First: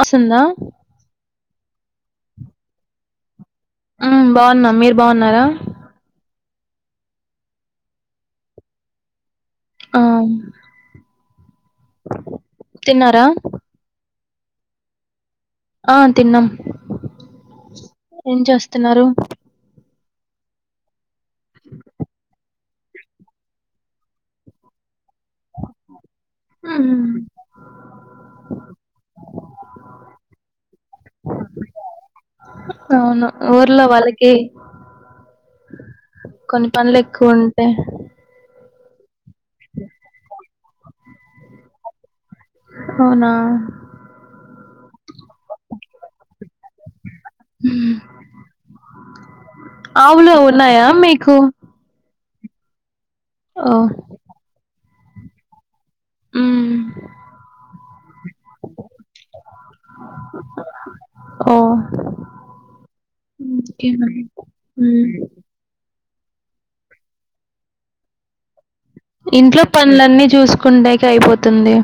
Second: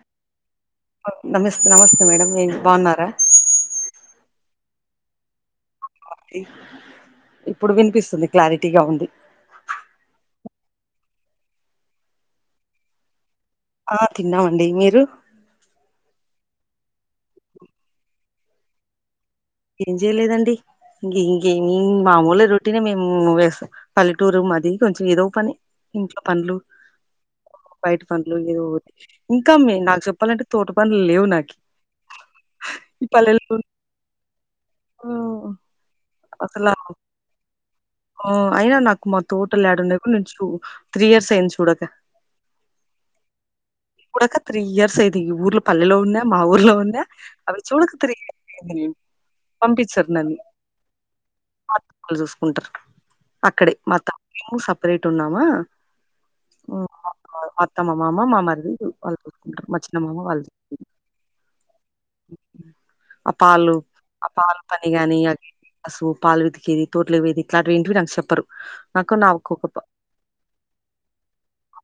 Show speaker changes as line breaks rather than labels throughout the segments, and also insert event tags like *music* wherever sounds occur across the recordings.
అసందా
నమస్తే నమస్తే మేడంమ్ నేను బాగున్నారా
ఉమ్ బాగున్నా మీరు బాగున్నారా
ఇప్పుడు వినిపిస్తుంది క్లారిటీగా ఉంది
అ తిన్నారా
ఆ తిన్నామండి మీరు
ఆ తిన్నాం ఏం చేస్తున్నారు
ఏం చేయలేదండి ఇంక ఇంకేమి మామూలే రొటీనే మేము వేస్తాం పల్లెటూరు మాది కొంచెం ఏదో పని ఇంట్లో పనులు
ఉమ్,
బయట పనులు ఏదో ఇంకా మీ నాకు చెప్పాలంటే తోట పనులు లేవు నాకి
అవును ఊర్లో వా కే కొన్ని
అసలు
పనులు ఎక్కువ ఉంటాయి
ఆ అయినా నాకు మా తోటలు యడున్నాయో కూడా నేను చూ టూ త్రీ ఇయర్స్ అయింది చూడక.
అవునా
*inaudible* చూడక త్రీ ఇయర్స్ అయిది ఈ ఊర్లో పల్లెలో వున్యా మా ఊర్లో వున్యా అవి చూడక త్రీ ఇయర్స్ అయింది. పంపించరు నన్ని
ఆవులు ఉన్నాయా మీకు
వాళ్ళు చూసుకుంటారు అక్కడే
ఓ
మా అత్త మేము సపరేట్ ఉన్నామా.
ఉమ్
ఉ ఆ మా అత్త మా మామ్మ మా మరిది వాళ్ళు చూసుకుంటారు మా చిన్నమామ వాళ్ళు చూసుకు
ఓ
ఆ పాలు
ఇంకేమన్నా
ఆ పాలు పని
ఉమ్
గాని ఆ గేదె కసువు పాలు పితికేది తోట్లోకి పోయేది ఇట్లాంటివి ఏంటివి నాకు చెప్పరు. నాకు నాకు
ఇంట్లో
ఒక
పనులన్నీ చూసుకుండేకి అయిపోతుంది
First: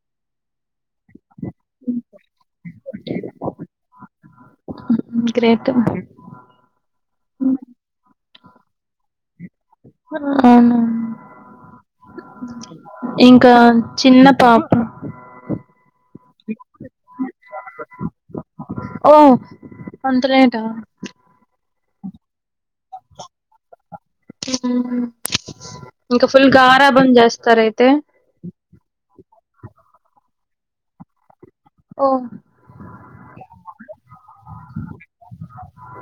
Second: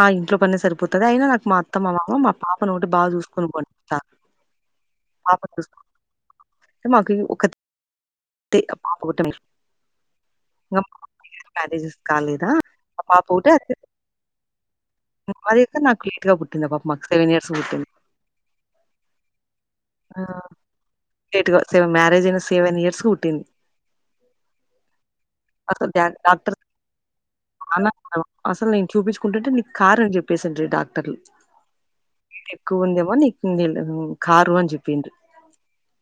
ఆ ఇంట్లో పనే సరిపోతది అయినా నా మా అత్త మా మమా మా పాపను ఒకటే బాగా చూసుకొ నువ్వు అంటారు పాపని
గ్రేట్
చూస్కో మాకి ఒక్కతే ఆ పాప ఒకటే
అవునా
మా అన్నయ్య మ్యారేజెస్ కాలేదా ఆ
ఇంకా చిన్న పాప
అది కాకా నాకు లీట్ గా పుట్టింది ఆ పాప మాకు సెవెన్ ఇయర్స్కి పుట్టింది.
ఓ అంత లేటా
లేటుగా మ్యారేజ్ అయినా సెవెన్ ఇయర్స్కు పుట్టింది.
ఉ
అసలు డ్య డాక్టర్
చేస్తారయితే
చానా అసలు నేను చూపించుకుంటంటే నీ కారని చొప్పేసిండ్రి డాక్టర్లు
ఓ
ఎక్కువ ఉందేమో నీకు కారు అని చెప్పిండ్రి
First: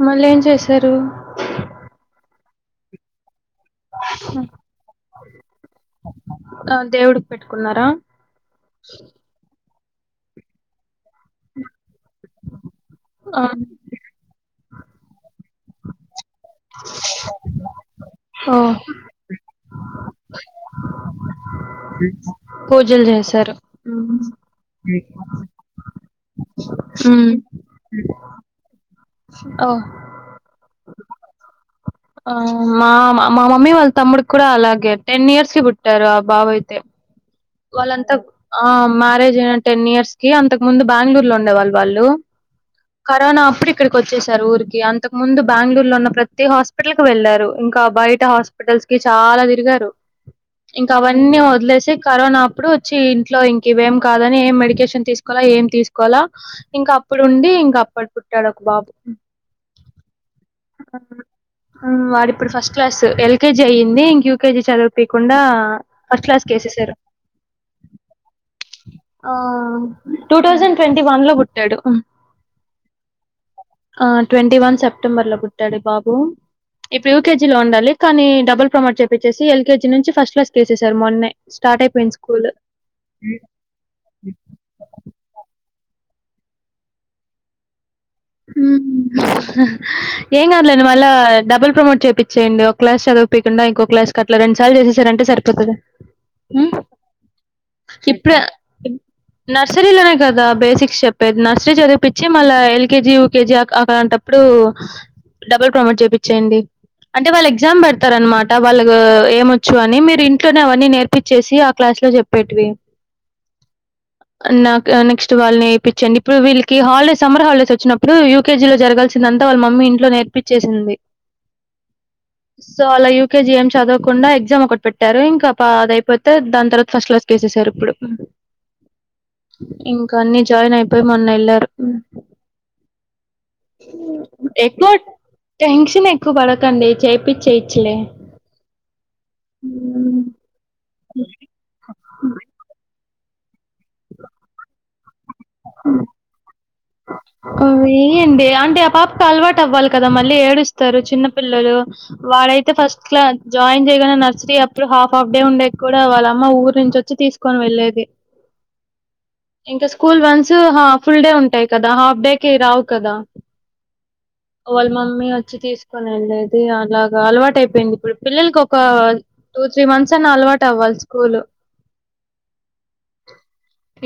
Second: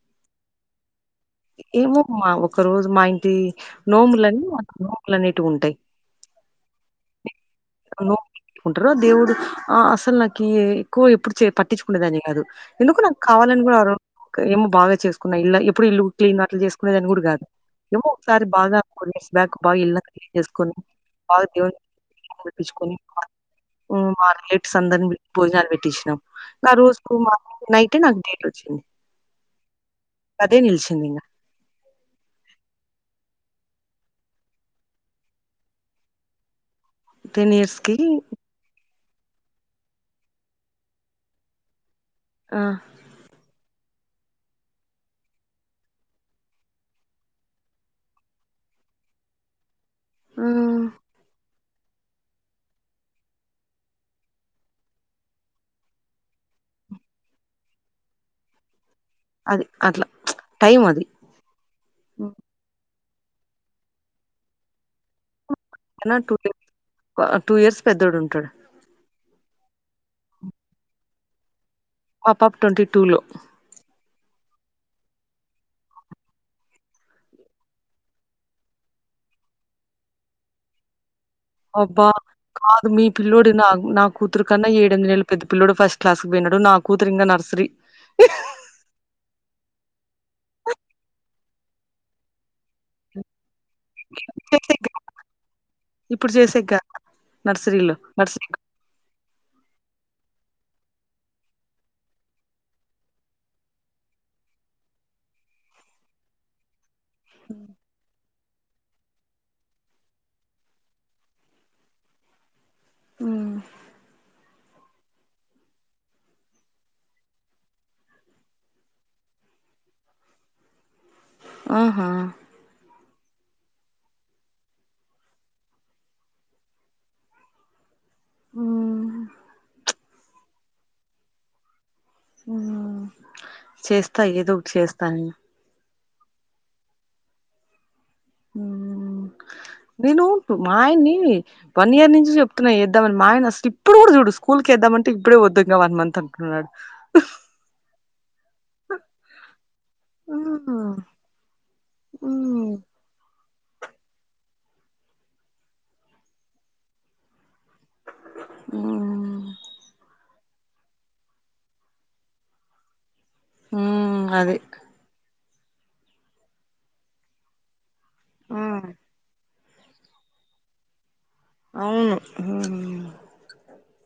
మళ్ళి ఏం చేశారు
ఒక రోజు మా ఇంటి నోములని నోములు అనేటివి ఉంటాయ్.
ఆ దేవుడికి పెట్టుకున్నారా
నోములు కుంటారు ఆ దేవుడు ఆ అసలు నాకి ఎక్కువ ఎప్పుడు చే పట్టించుకునేేదాన్ని కాదు. ఎందుకో నాకు కావాలని కూడా ఆ రోజు ఒక ఏమో బాగా చేసుకున్నా ఇల్లా ఎప్పుడు ఇల్లు క్లీన్ అట్లు చేసుకునే దాన్ని కూడా కాదు ఏమో ఒకసారి
ఓ
బాగా ఫోర్ ఇయర్స్ బ్యాక్ బాగా ఇల్లంత్ క్లీన్ చేస్కొని బాగా దేవున్ని కొలిపించుకొని
పూజలు చేశారు
ఉ మర్ మేట్స్ అందరిని పిల్చ్ భోజనాలు పెట్టించినాం ఆ రోజుకు
ఉమ్
మార్నింగ్ నైటే నాకు డేట్ వచ్చింది
ఓ
చెందినా *unintelligible*
ఆ మా మా మమ్మీ వాళ్ళ తమ్ముడికి కూడా అలాగే టెన్ ఇయర్స్ కి పుట్టారు ఆ బాబు అయితే.
ఇయర్స్‌కి
వాళ్ళంతాకు ఆ మ్యారేజ్ అయిన టెన్ ఇయర్స్ కి అంతకు ముందు బెంగళూరులో ఉండేవాళ్ళు వాళ్ళు,
ఆహ్,
కరోనా అప్పుడు ఇప్ ఇక్కడికి వచ్చేసారు ఊరికి అంతకు ముందు బ్యంగళూరులో ఉన్న ప్రతి హాస్పిటల్ కి వెళ్లారు. ఇంకా బయట హాస్పిటల్ హాస్పిటల్ కి చాలా తిరిగారు
హ్మ్.
ఇంకా అవన్నీ వదిలేసి కరోనా అప్పుడు వచ్చి ఇంట్లో ఇంకెవిమి కాదని ఏం మెడికేషన్ తీసుకోవాలా ఏం తీసుకోవాలా ఇంకా అప్ అప్పుడు ఉండి ఇంకా అప్పడు పుట్టాడు ఒక బాబు.
అది అట్లా టైమ్ అది
వాడు ఇప్పుడు ఫస్ట్ క్లాస్ ఎల్కేజీ అయ్యింది ఇంక యూకేజీ చదివిపికుండా ఫస్ట్ క్లాస్ కి కేసేసారు.
టూ ఇయర్స్ పెద్దోడు ఉంటాడు
ఆ టూ థౌజండ్ ట్వంటీ వన్ లో పుట్టాడు
మా పాప ట్వంటీ టూ లో
ఆ ట్వంటీ వన్ సెప్టెంబర్ లో పుట్టాడు బాబు ఇప్పుడు యుకేజీ లో ఉండాలి కానీ డబుల్ ప్రమోట్ చెప్పేచ్చేసి ఎల్కేజీ నుంచి ఫస్ట్ క్లాస్ వేసేసారు మొన్నే స్టార్ట్
అబ్బా
అయిపోయింది స్కూల్
కాదు మీ పిల్లోడు నా నా కూతురు కన్నా ఏడు ఎనిమిది నెలల పెద్ద పిల్లడు ఫస్ట్ ఫస్ట్ క్లాస్ కి పోయినాడు నా కూతురు ఇంగా నర్సరీ
మ్మ్ ఏం కాదులేండి మళ్ళా డబ్బుల్ ప్రమోట్ చేయిచ్చేయండి ఓక క్లాస్ చదివిపోకుండా ఇంకో క్లాస్ కి అట్లా రెండు సార్లు
చేసేకి కాదు.
చేసేసారంటే సరిపోతుంది
ఇప్పుడు చేసేకి కాదు. నర్సరీలో.
ఇప్పుల
నర్సరీ
నర్సు నర్సరీలోనే కదా బేసిక్స్ చెప్పేది నర్సరీ చదివిపించి మళ్ళా ఎల్ ఎల్ కేజీ యూకేజీ అలాంటప్పుడు డబ్బుల్ ప్రమోట్ చేపిచ్చేయండి అంటే వాళ్ళు ఎగ్జామ్ పెడతారు అనమా టా వాళ్ళు ఏం వచ్చు అని మీరు ఇంట్లోనే అవన్నీ నేర్పించేసి ఆ క్లాస్ లో చెప్పేటివి
హ్మ్.
నాకు నెక్స్ట్ వాళ్ళని యేపించ్చండి ఇప్పుడు వీళ్ళకి హాలిడేస్ సమ్మర్ హాలిడేస్ వచ్చినప్పుడు యూకేజీలో జరగాల్సిందంతా వాళ్ళ మమ్మీ ఇంట్లో నేర్పచ్చేసింది
ఆహా
యూకెజీ ఏం చదవకుండా ఎగ్జామ్ ఒకటి పెట్టారు ఇంకా అదియిపోతే దాని తర్వాత ఫస్ట్ క్లాస్ లో వేసేసారు ఇప్పుడు
హ్మ్.
ఇంకా అన్ని జాయిన్ అయిపోయి మొన్న వెళ్లారు
హ్మ్. చేస్తా ఏదో ఒకటి
ఎట్టొ
చేస్తా
*unintelligible*
నేను.
ట్యాక్స్క్ నే ఎక్కువ పడకండి చేపిచ్చియేచ్చులే
హ్మ్ నేను మా ఆయన్ని వన్ ఇయర్ నుంచి చెప్తున్నా ఏ మా ఆయన అసలు ఇప్పుడు కూడా చూడు డు స్కూల్కి ఏద్దామంటే ఇప్పుడు ఇంగా వన్ మంత్ అంటున్నాడు
ఆ వేయండి అంటే ఆ పాపకి అలవాటు అవ్వాలి కదా మళ్ళీ ఏడుస్తారు చిన్నపిల్లలు వా వాడు అయితే ఫస్ట్ లో జాయిన్ చేయగానే నర్సరీ అప్పుడు హాఫ్ హాఫ్ డే ఉండేకి కూడా వాళ్ళమ్మ ఊరు నుంచి వచ్చి తీసుకు కోని వెళ్ళేది
మ్మ్
ఇంకా school one so full day ఉంటాయి కదా హాఫ్ డే కి రావు కదా
ఆ అది
వాళ్ళ మమ్మీ వచ్చి తీసుకొని వెళ్లేది అలాగా అలవాటు అయిపోయింది ఇప్పుడు పిల్లలకి
ఆ
ఒక టూ త్రీ మంత్స్ అన్నా అలవాటు అవ్వాలి స్కూల్
అవును ఆ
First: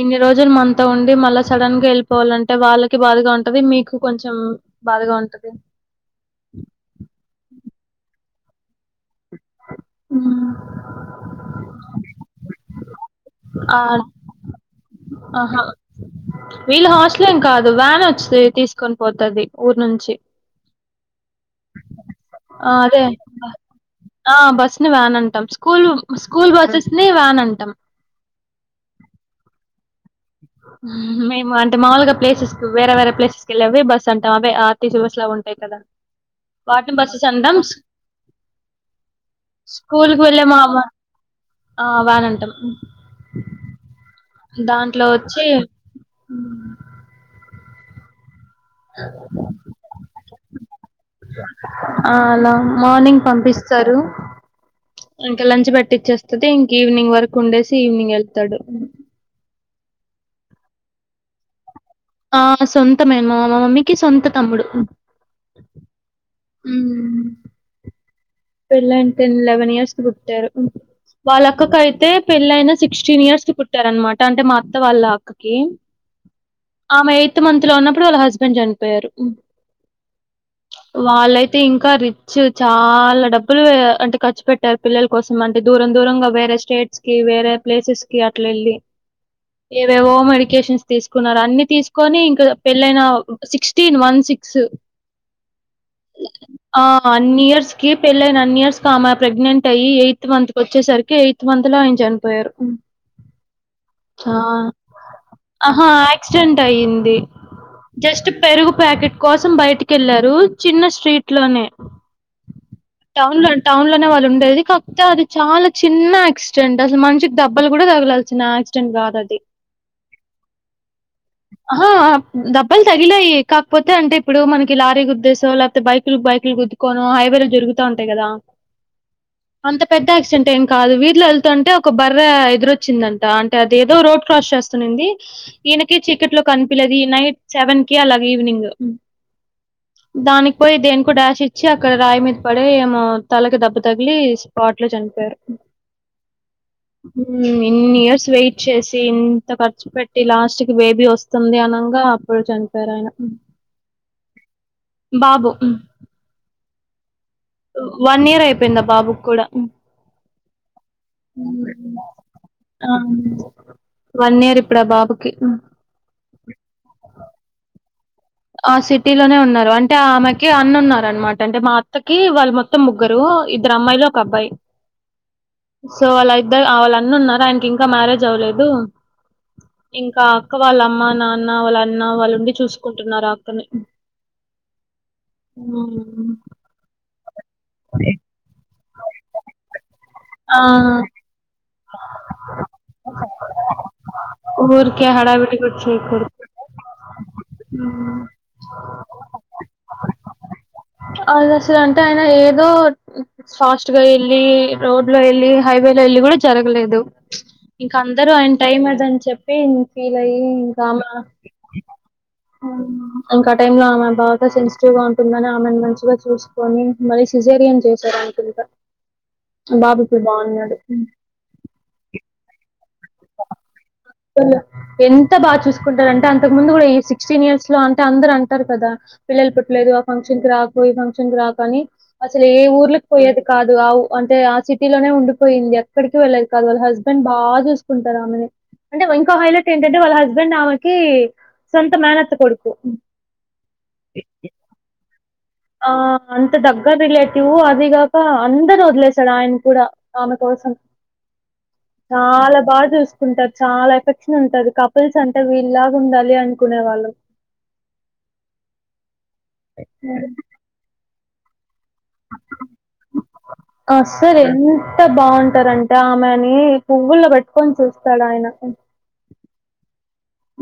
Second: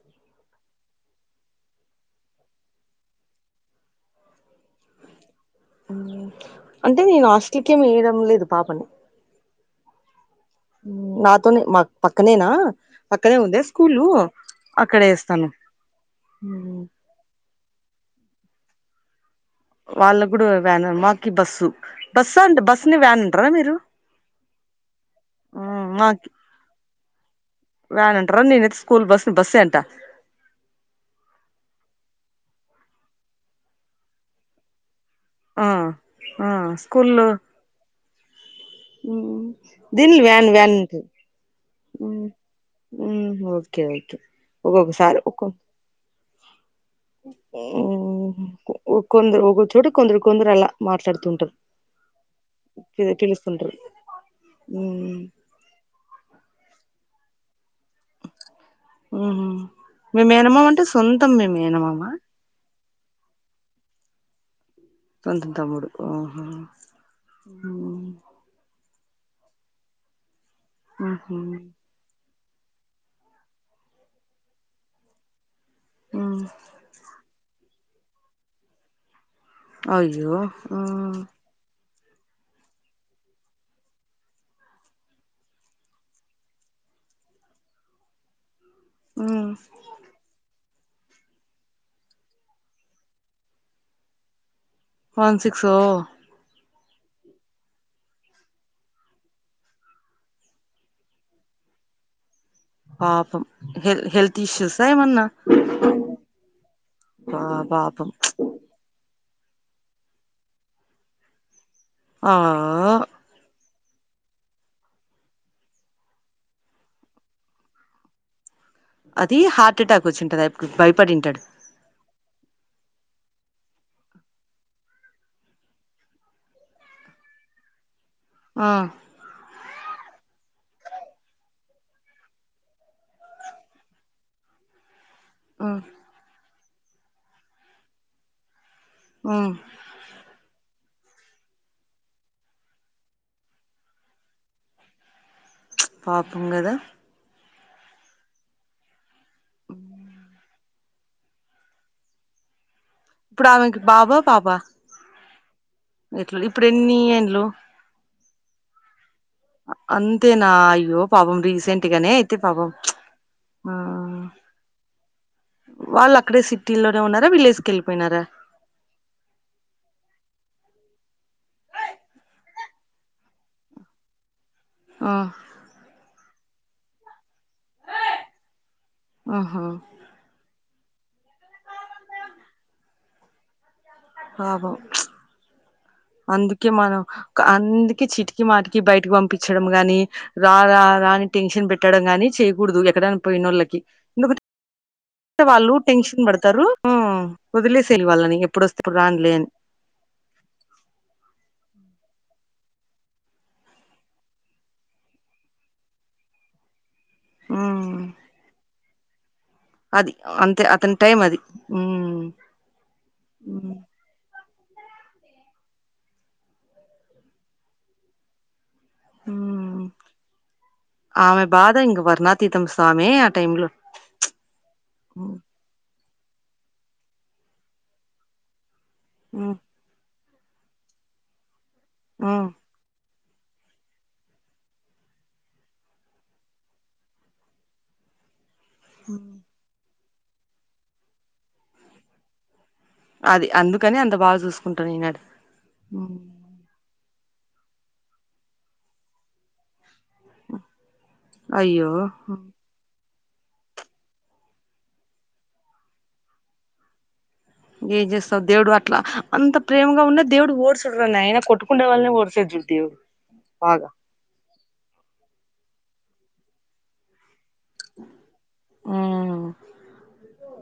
ఇన్ని రోజులు మనతో ఉండి మళ్ళా సడన్గా వెళ్ళిపోవాలంటే వాళ్ళకి బాధగా ఉంటాది మీకు కొంచెం బాధగా ఉంటది
ఆ అంటే నేను హాస్టల్ కి ఏం వేయ్యడం లేదు పాపని
ఆ
నాతోని మాకు పక్కనేనా పక్కనే ఉందా
ఆ
స్కూల్ అక్కడే వేస్తాన్నాం
ఆహా వీళ్ళు హాస్టల్ ఏం కాదు వ్యాన్ వచ్చి తీసుకొని పోతాది
వాళ్ళకు కూడా వ్యాన్ ఏ మాకి బస్సు బస్సు అంటే
ఆ
బస్సుని
అదే
వ్యాన్ అంటారా మీరు
ఆ బస్ ని వ్యాన్ అంటాం
ఆ!
స్కూల్
మాకి
స్కూల్ బస్ స్ నే వ్యాన్ అంటా
వ్యాన్ అంట్రా నేనయితే స్కూల్ బస్ ని బస్సే అంటా
మేము అంటే మాములుగా ప్లెసెస్ కి వేరే వేరే ప్లేసెస్ కి వెళ్ళెవి బస్ అంటాం అవే అర్ టీ సీ బస్ అట్లా ఉంటాయి
ఆ
కదా
ఆ
వాటిని బస్సెస్ అంటాం
ఉమ్
స్కూల్
దిల్
కి వెళ్ళే
వ్యాన్
మా
వ్యాన్ టి
ఆ
ఉమ్
వ్యాన్ అంటాం
ఉమ్ ఓకే ఓకే
దాంట్లో
ఒక్కొక్కసారి
వొచ్చి
ఒక్కో
ఉమ్
ఉమ్ కొందరు ఒక్కొ చోట కొందరు కొందరు అలా మాట్లాడుతుంటారు తె
స్తరు ఇంకా లంచ్ పెట్టిచ్చేస్తది ఇంక ఈవినింగ్ వరకు ఉండేసి ఈవినింగ్ వెళ్తాడు
ఊహు మే మేనమామ అంటే సొంతం మీ మేనమామ
ఆ సొంత మేన్మమా మా మమ్మీకి సొంత తమ్ముడు
సొంతం తమ్ముడు ఆహా
పెళ్ళైన టెన్ లెవెన్ ఇయర్స్ కి పుట్టారు వాళ్ళక్క కైతే పెళ్ళైన సిక్స్టీన్ ఇయర్స్ కి పుట్టార అనమాట అంటే మా అత్త వాళ్ళ అక్క కి ఆమె ఎయిత్ మంత్ లో ఉన్నప్పుడు వాళ్ళ హస్బెండ్ చనిపోయారు.
అయ్యో ఉమ్
చ్చు చాలా డబ్బ్ డబ్బులు అంటే ఖర్చు పెట్టారు పిల్లల కోసం అంటే దూరం దూరంగా వేరే స్టేట్స్ కి వేరే ప్లేసెస్ కి అట్ల వెళ్ళి ఏవేవో మెడికేషన్స్ తీసుకున్నారు అన్ని తీసుకొని ఇంకా పెళ్ళైన sixteen one six
one six ఓ
ఆ అన్ని ఇయర్స్ కి పెళ్ళైన ఇయర్స్ ఆమె ప్రగ్నెంట్ అయ్యి ఎయిత్ మంత్ కు వచ్చేసరికి ఎయిత్ మంత్ లో ఆయన చనిపోయారు ఉమ్
పాపం హెల్
ఆ
హెల్త్ ఇష్యూసా ఏమన్నా
ఆహా యాక్సిడెంట్ అయ్యింది.
పా పాపం
జస్ట్ పెరుగు ప్యాకెట్ కోసం బయటికి వెళ్లారు చిన్న స్ట్రీట్ లోనే
ఆ
టౌన్లోన్ టౌన్ లోనే వాళ్ళు ఉండేది కాకపోతే అది చాలా చిన్న యాక్సిడెంట్ అసలు మనిషి దెబ్బలు కూడా తగలాల్సిన యాక్సి కాదు అది
హార్ట్ అటాక్ వచ్చింటది ఇప్పుడు భయపడింటాడు
ఆహ దెబ్బలు తగిలాయి కాకపోతే అంటే ఇప్పుడు మనకి లారీ గుద్దేసో లేకపోతే బైకులు బైకులు గుద్దుకోనో హైవేలు జరుగు య్ గదా
ఆ
అంత పె పెద్ద యాక్సిడెంట్ ఏం కాదు వీధిలో వెళ్తుంటే ఒక బర్రె ఎదురొచ్చిందంట అంటే అది ఏదో రోడ్ క్రాస్ చేస్తున్నుంది.
ఆ
ఈయనకి చికెట్లో కనిపిలేది ఈ నైట్ సెవెన్ కి అలాగే ఈవినింగ్
ఆ
దానికి పోయి దేనికో డాష్ ఇచ్చి అక్కడ రాయి మీద్ పడే ఏమో తలకి దెబ్బ తగిలి స్పాట్ లో చనిపోయారు
ప్చ్ పాపం కదా?
ఇన్ని ఇయర్స్ వెయిట్ చేసి ఇంత ఖర్చు పెట్టి లాస్ట్ కి బేబీ వస్తుంది అనంగా అప్పుడు చన్
ఇప్పుడు అమెకి బాబా పాపా
బాబు
ఇట్ల ఇప్పుడు ఎన్ని ఏండ్లు
పెన్న బాబు క్
అంతే నా అయ్యో పాపం
హ్మ్.
రీసెంట్గానే అయితే పాపం ప్చ్
ఆ
ఆ
వన్ ఇయర్ ఇప్పుడు ఆ బాబుకి హ్మ్.
వాళ్ళు అక్కడే సిటీ లోనే ఉన్నారా విలేజ్ కెల్
ఆ సిటీలోనే ఉన్నారు అంటే ఆ ఆమెకి అన్న ఉన్నారు అనమాట అంటే మా అత్తకి వాళ్ళు మొత్తం ముగ్గురు ఇద్దరు అమ్మాయిలు ఒక అబ్బాయి
ఆ
సో వాళ్ళ ఇద్దరు వాళ అన్న ఉన్నా ఆయనికి ఇంకా మ్యారేజ్ అవ్వలేదు
ఆహా
ఇంకా అక్ అక్క వాళ్ళ అమ్మ నాన్న వాళ్ళ అన్న వాళ్ళు ఉండి చూసుకుంటున్నారు అక్కని
పాపం ప్చ్
హ్మ్.
అందుకే మనం అందుకే చిటికి మాటికి కీ బయటకి పంపిచ్చడం గాని రా రా
ఆ
రా అని టెన్షన్ పెట్ ట్టడం గాని చేయకూడదు ఎక్కడైన పోయినోళ్ళకి ఎందుక్
ఊరికే
టే
హడావిడి
వాళ్ళు
కూడా
టెన్షన్
చేయకూడదు
పడతారు వదిలేసేయళి వాళ్ళని ఎప్పుడొస్తే అప్పుడు రాన్లే అని *inaudible*
అది అసలు ఎంతయన ఏ ఏదో ఫాస్ట్ గా ఎళ్ళి రోడ్ లో ఎళ్ళి హైవే లో ఎళ్ళి కూడా జరగలేదు ఇంక
ఉమ్
అందరు ఆయన టైం అదని చెప్ పి
అది
ఫీల్ అయి
అంతే
ఇంకా
అతని
ఆమ
టైం అది ఉమ్
ఇంకాటైమ్ లో అమె బా సెన్సిటివ్ గా ఉంటుందని ఆమెని మంచిగా చూసుకొని మళ్ళీ సిజేరియన్ చేశారు అనుకుంట
ఉమ్
బాబ కూడా బాన్నాడు
ఆమె బాధ ఇంక వర్ణాతీతం సామి ఆ టైమ్ లో
ఎంత
ఉమ్
బాగా చూసుకుంటారు అంటే అంతకు ముందు కూడా ఈ సిక్స్టీన్ ఇయర్స్ లో అంటే అందరు అంటారు కదా పిల్లలు పుట్టలేదు ఆ ఫంక్షన్ కి రాకు ఈ ఫంక్షన్ కి రాక అనీ అసలు
ఉమ్
ఏ ఊర్లో పోయేది కాదు ఆవ్ అంటే ఆ సిటీలోనే ఉండిపోయింది ఎక్కడికి వెళ్లేది కాదు వాళ్ళ హస్బెండ్ బా చూసుకుంటారు ఆమెని అంటే ఇంకో హైలైట్ ఏంటంటే వాళ్ళ హస్బెండ్ ఆమెకి సొంత మేనత్త కొడుకు
అది అందుకని అంత బా చూసుకుంటాను ఈనాడు
ఆ అంత దగ్ రిలేటివ్ అది కాక అందర్నీ వదిలేశాడు ఆయన కూడా ఆమె కోసం
అయ్యో
చాలా బా చూస్ వుంటారు చాలా ఎఫెక్షన్ ఉంటది కపుల్స్ అంటే వీల్లాగా ఉండాలి అనుకునే వాళ్ళం
ఏజస్తావ్ దేవుడు అట్లా అంత ప్రేమగా ఉన్నా దేవుడు ఓడ్చడ్ర నాయినా కొట్టుకు కుండ వాళ్ళనే వర్సే జుటీయో
అసలెంత బాగుంటారంటే ఆమెని పువ్వుల్లో పెట్ కొని చూస్తాడు ఆయన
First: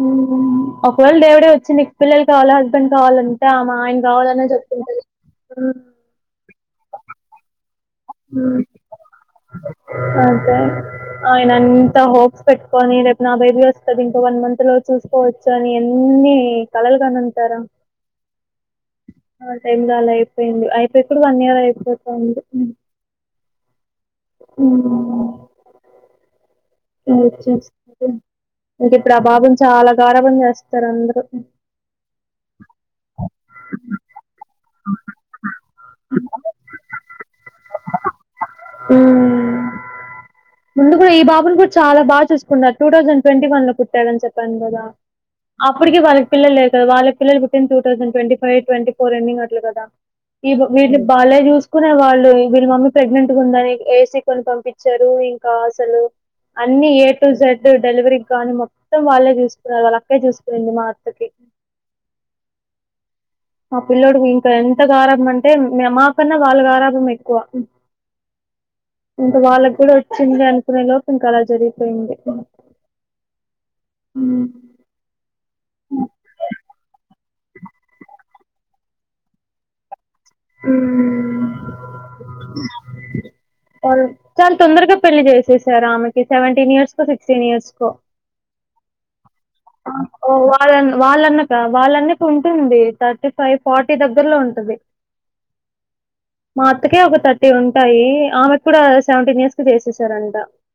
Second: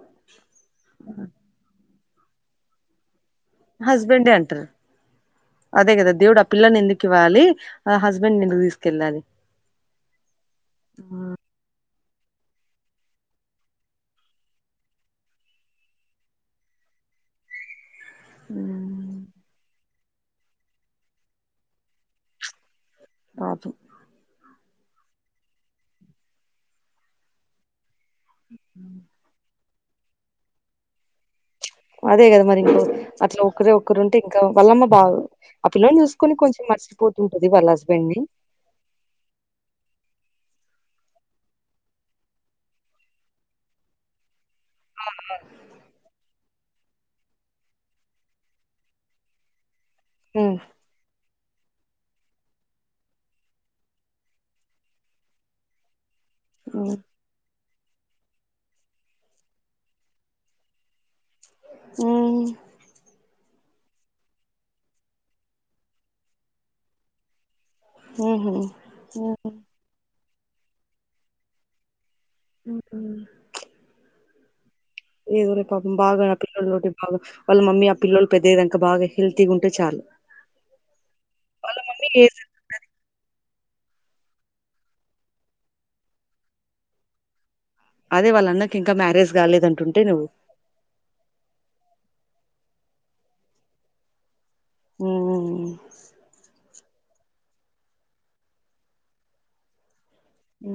మ్ ఒకవేళ దేవుడే వచ్చి నీకు పిల్లలు కావాల హస్బెండ్ కావాలం టే మా ఆయన
హస్బెండే
కావాలనే
అంటారు
చెప్తుంటది
అదే కదా దేవుడు ఆ పిల్లని ఎందుకు ఇవ్వాలి ఆ హస్బెండ్
మ్
ఎందుకు తీసుకెళ్ళాలి
అదె ఆయనన్ త హోప్స్ పెట్టుకొని రేపు నా బేబీ వస్తడి ఇంకో వన్ మంత్ లో చూసుకోవచ్చు అని అన్ని కలల్ ఇగనంతర ఆ టైమ్ లో అలా అయిపోయింది అయితె పోయిప్పుడు వన్ ఇయర్ అయిపోతుంది
కాదు
మ్ నేనొచ్చేసా ఇక ప్రభావం చాలా గారాభం చేస్తారు అందరూ
అదే కదా మరి ఇంకో అట్లా ఒక్కరే ఒక్కరు ఉంటే ఇంకా వళ్లమ్మ బాగు ఆ పిల్లోని చూసుకొని కొంచెం మర్చిపోతుంటది వాళ్ళ హస్బెండ్ ని
మ్
*inaudible*
ముందు కూడా ఈ బాబును కూడా చా బాగా చూసుకున్నారు టూ థౌసండ్ ట్వంటీ వన్ లో పుట్టాడుని చెప్పి తండ్రిలా అప్పుటికే వాళ్ల పిల్లల్లర్ కద వాళ పిల్లు పుట్టింది టూ థసండ్ట్వంటీ ఫైవ్ ట్వీ ఫోర్ ఎన్నింగ్ అట్ల కదా ఈద్ వీడ్ని బాలె జూస్ చూసుకునే వాళ్ళు వీళ్ళ మమ్మీ ప్రెగ్నెంట్ గా ఉందని ఏసీ కొని పంపించారు ఇంకా అసలు అన్ని ఏ టు జెడ్ డెలివరీ కానీ మొత్తం వాళ్ళే చూసుకున్నారు వాళ్ళ అక్కే చూసిపోయింది మా అత్తకి
ఊ
ఆ పిల్లొడికి ఇంకా ఎంత గారభం అంటే మాకన్నా వాళ్ళ గారభం ఎక్కువ ఇంకా వాళ్ళకి కూడా వచ్చింది అనుకునే లోపు ఇంక అలా జరిగిపోయింది
ఉహు
ఊ
ఏదోలే పాపం బాగా ఆ పిల్లొల్లు ఒకటి బాగా వాళ్ళ మమ్మీ ఆ పిల్లొల్లు పెద్దయ్యేదాకా బాగా హెల్తీగా ఉంటే చాలు
మ్మ్.
వాళ్ళ మమ్మీ లేదు
చాలా తొందరగా పెళ్లి చేసేసారు ఆమెకి సెవెంటీన్ ఇయర్స్ కో సిక్స్టీన్ ఇయర్స్
అదే వాళ్ళ అన్నకి ఇంకా మ్యారేజ్ కాలేదంటుంటే నువ్వు
వాళ్ళ వాళ్ళన్నక వాళ్ళన్న ఉంటుంది థర్టీ ఫైవ్ ఫార్టీ దగ్గలో ఉం
హ్మ్.
మా అత్తకే ఒక థర్టీ ఉంటాయి ఆమెకు కూడా సేవెంటీన్ ఇయర్స్ కి చేసేస్
ఉ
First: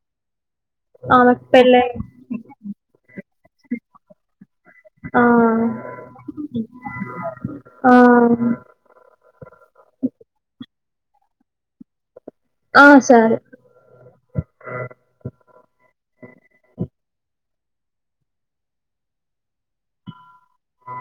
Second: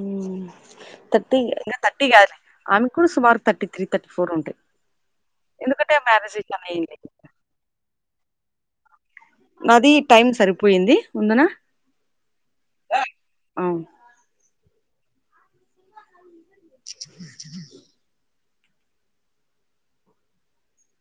థర్టీ
ఆమెకు పెళ్ళై
థర్టీ కాదులే ఆమెకుడా సుమారు తర్టీ త్రీ తర్టీ ఫోర్ ఉంటయి
ఆ
అయింది
ఆ
నాది టైం సరిపోయింది ఉందునా
ఆ సరే
*inaudible*
ఆ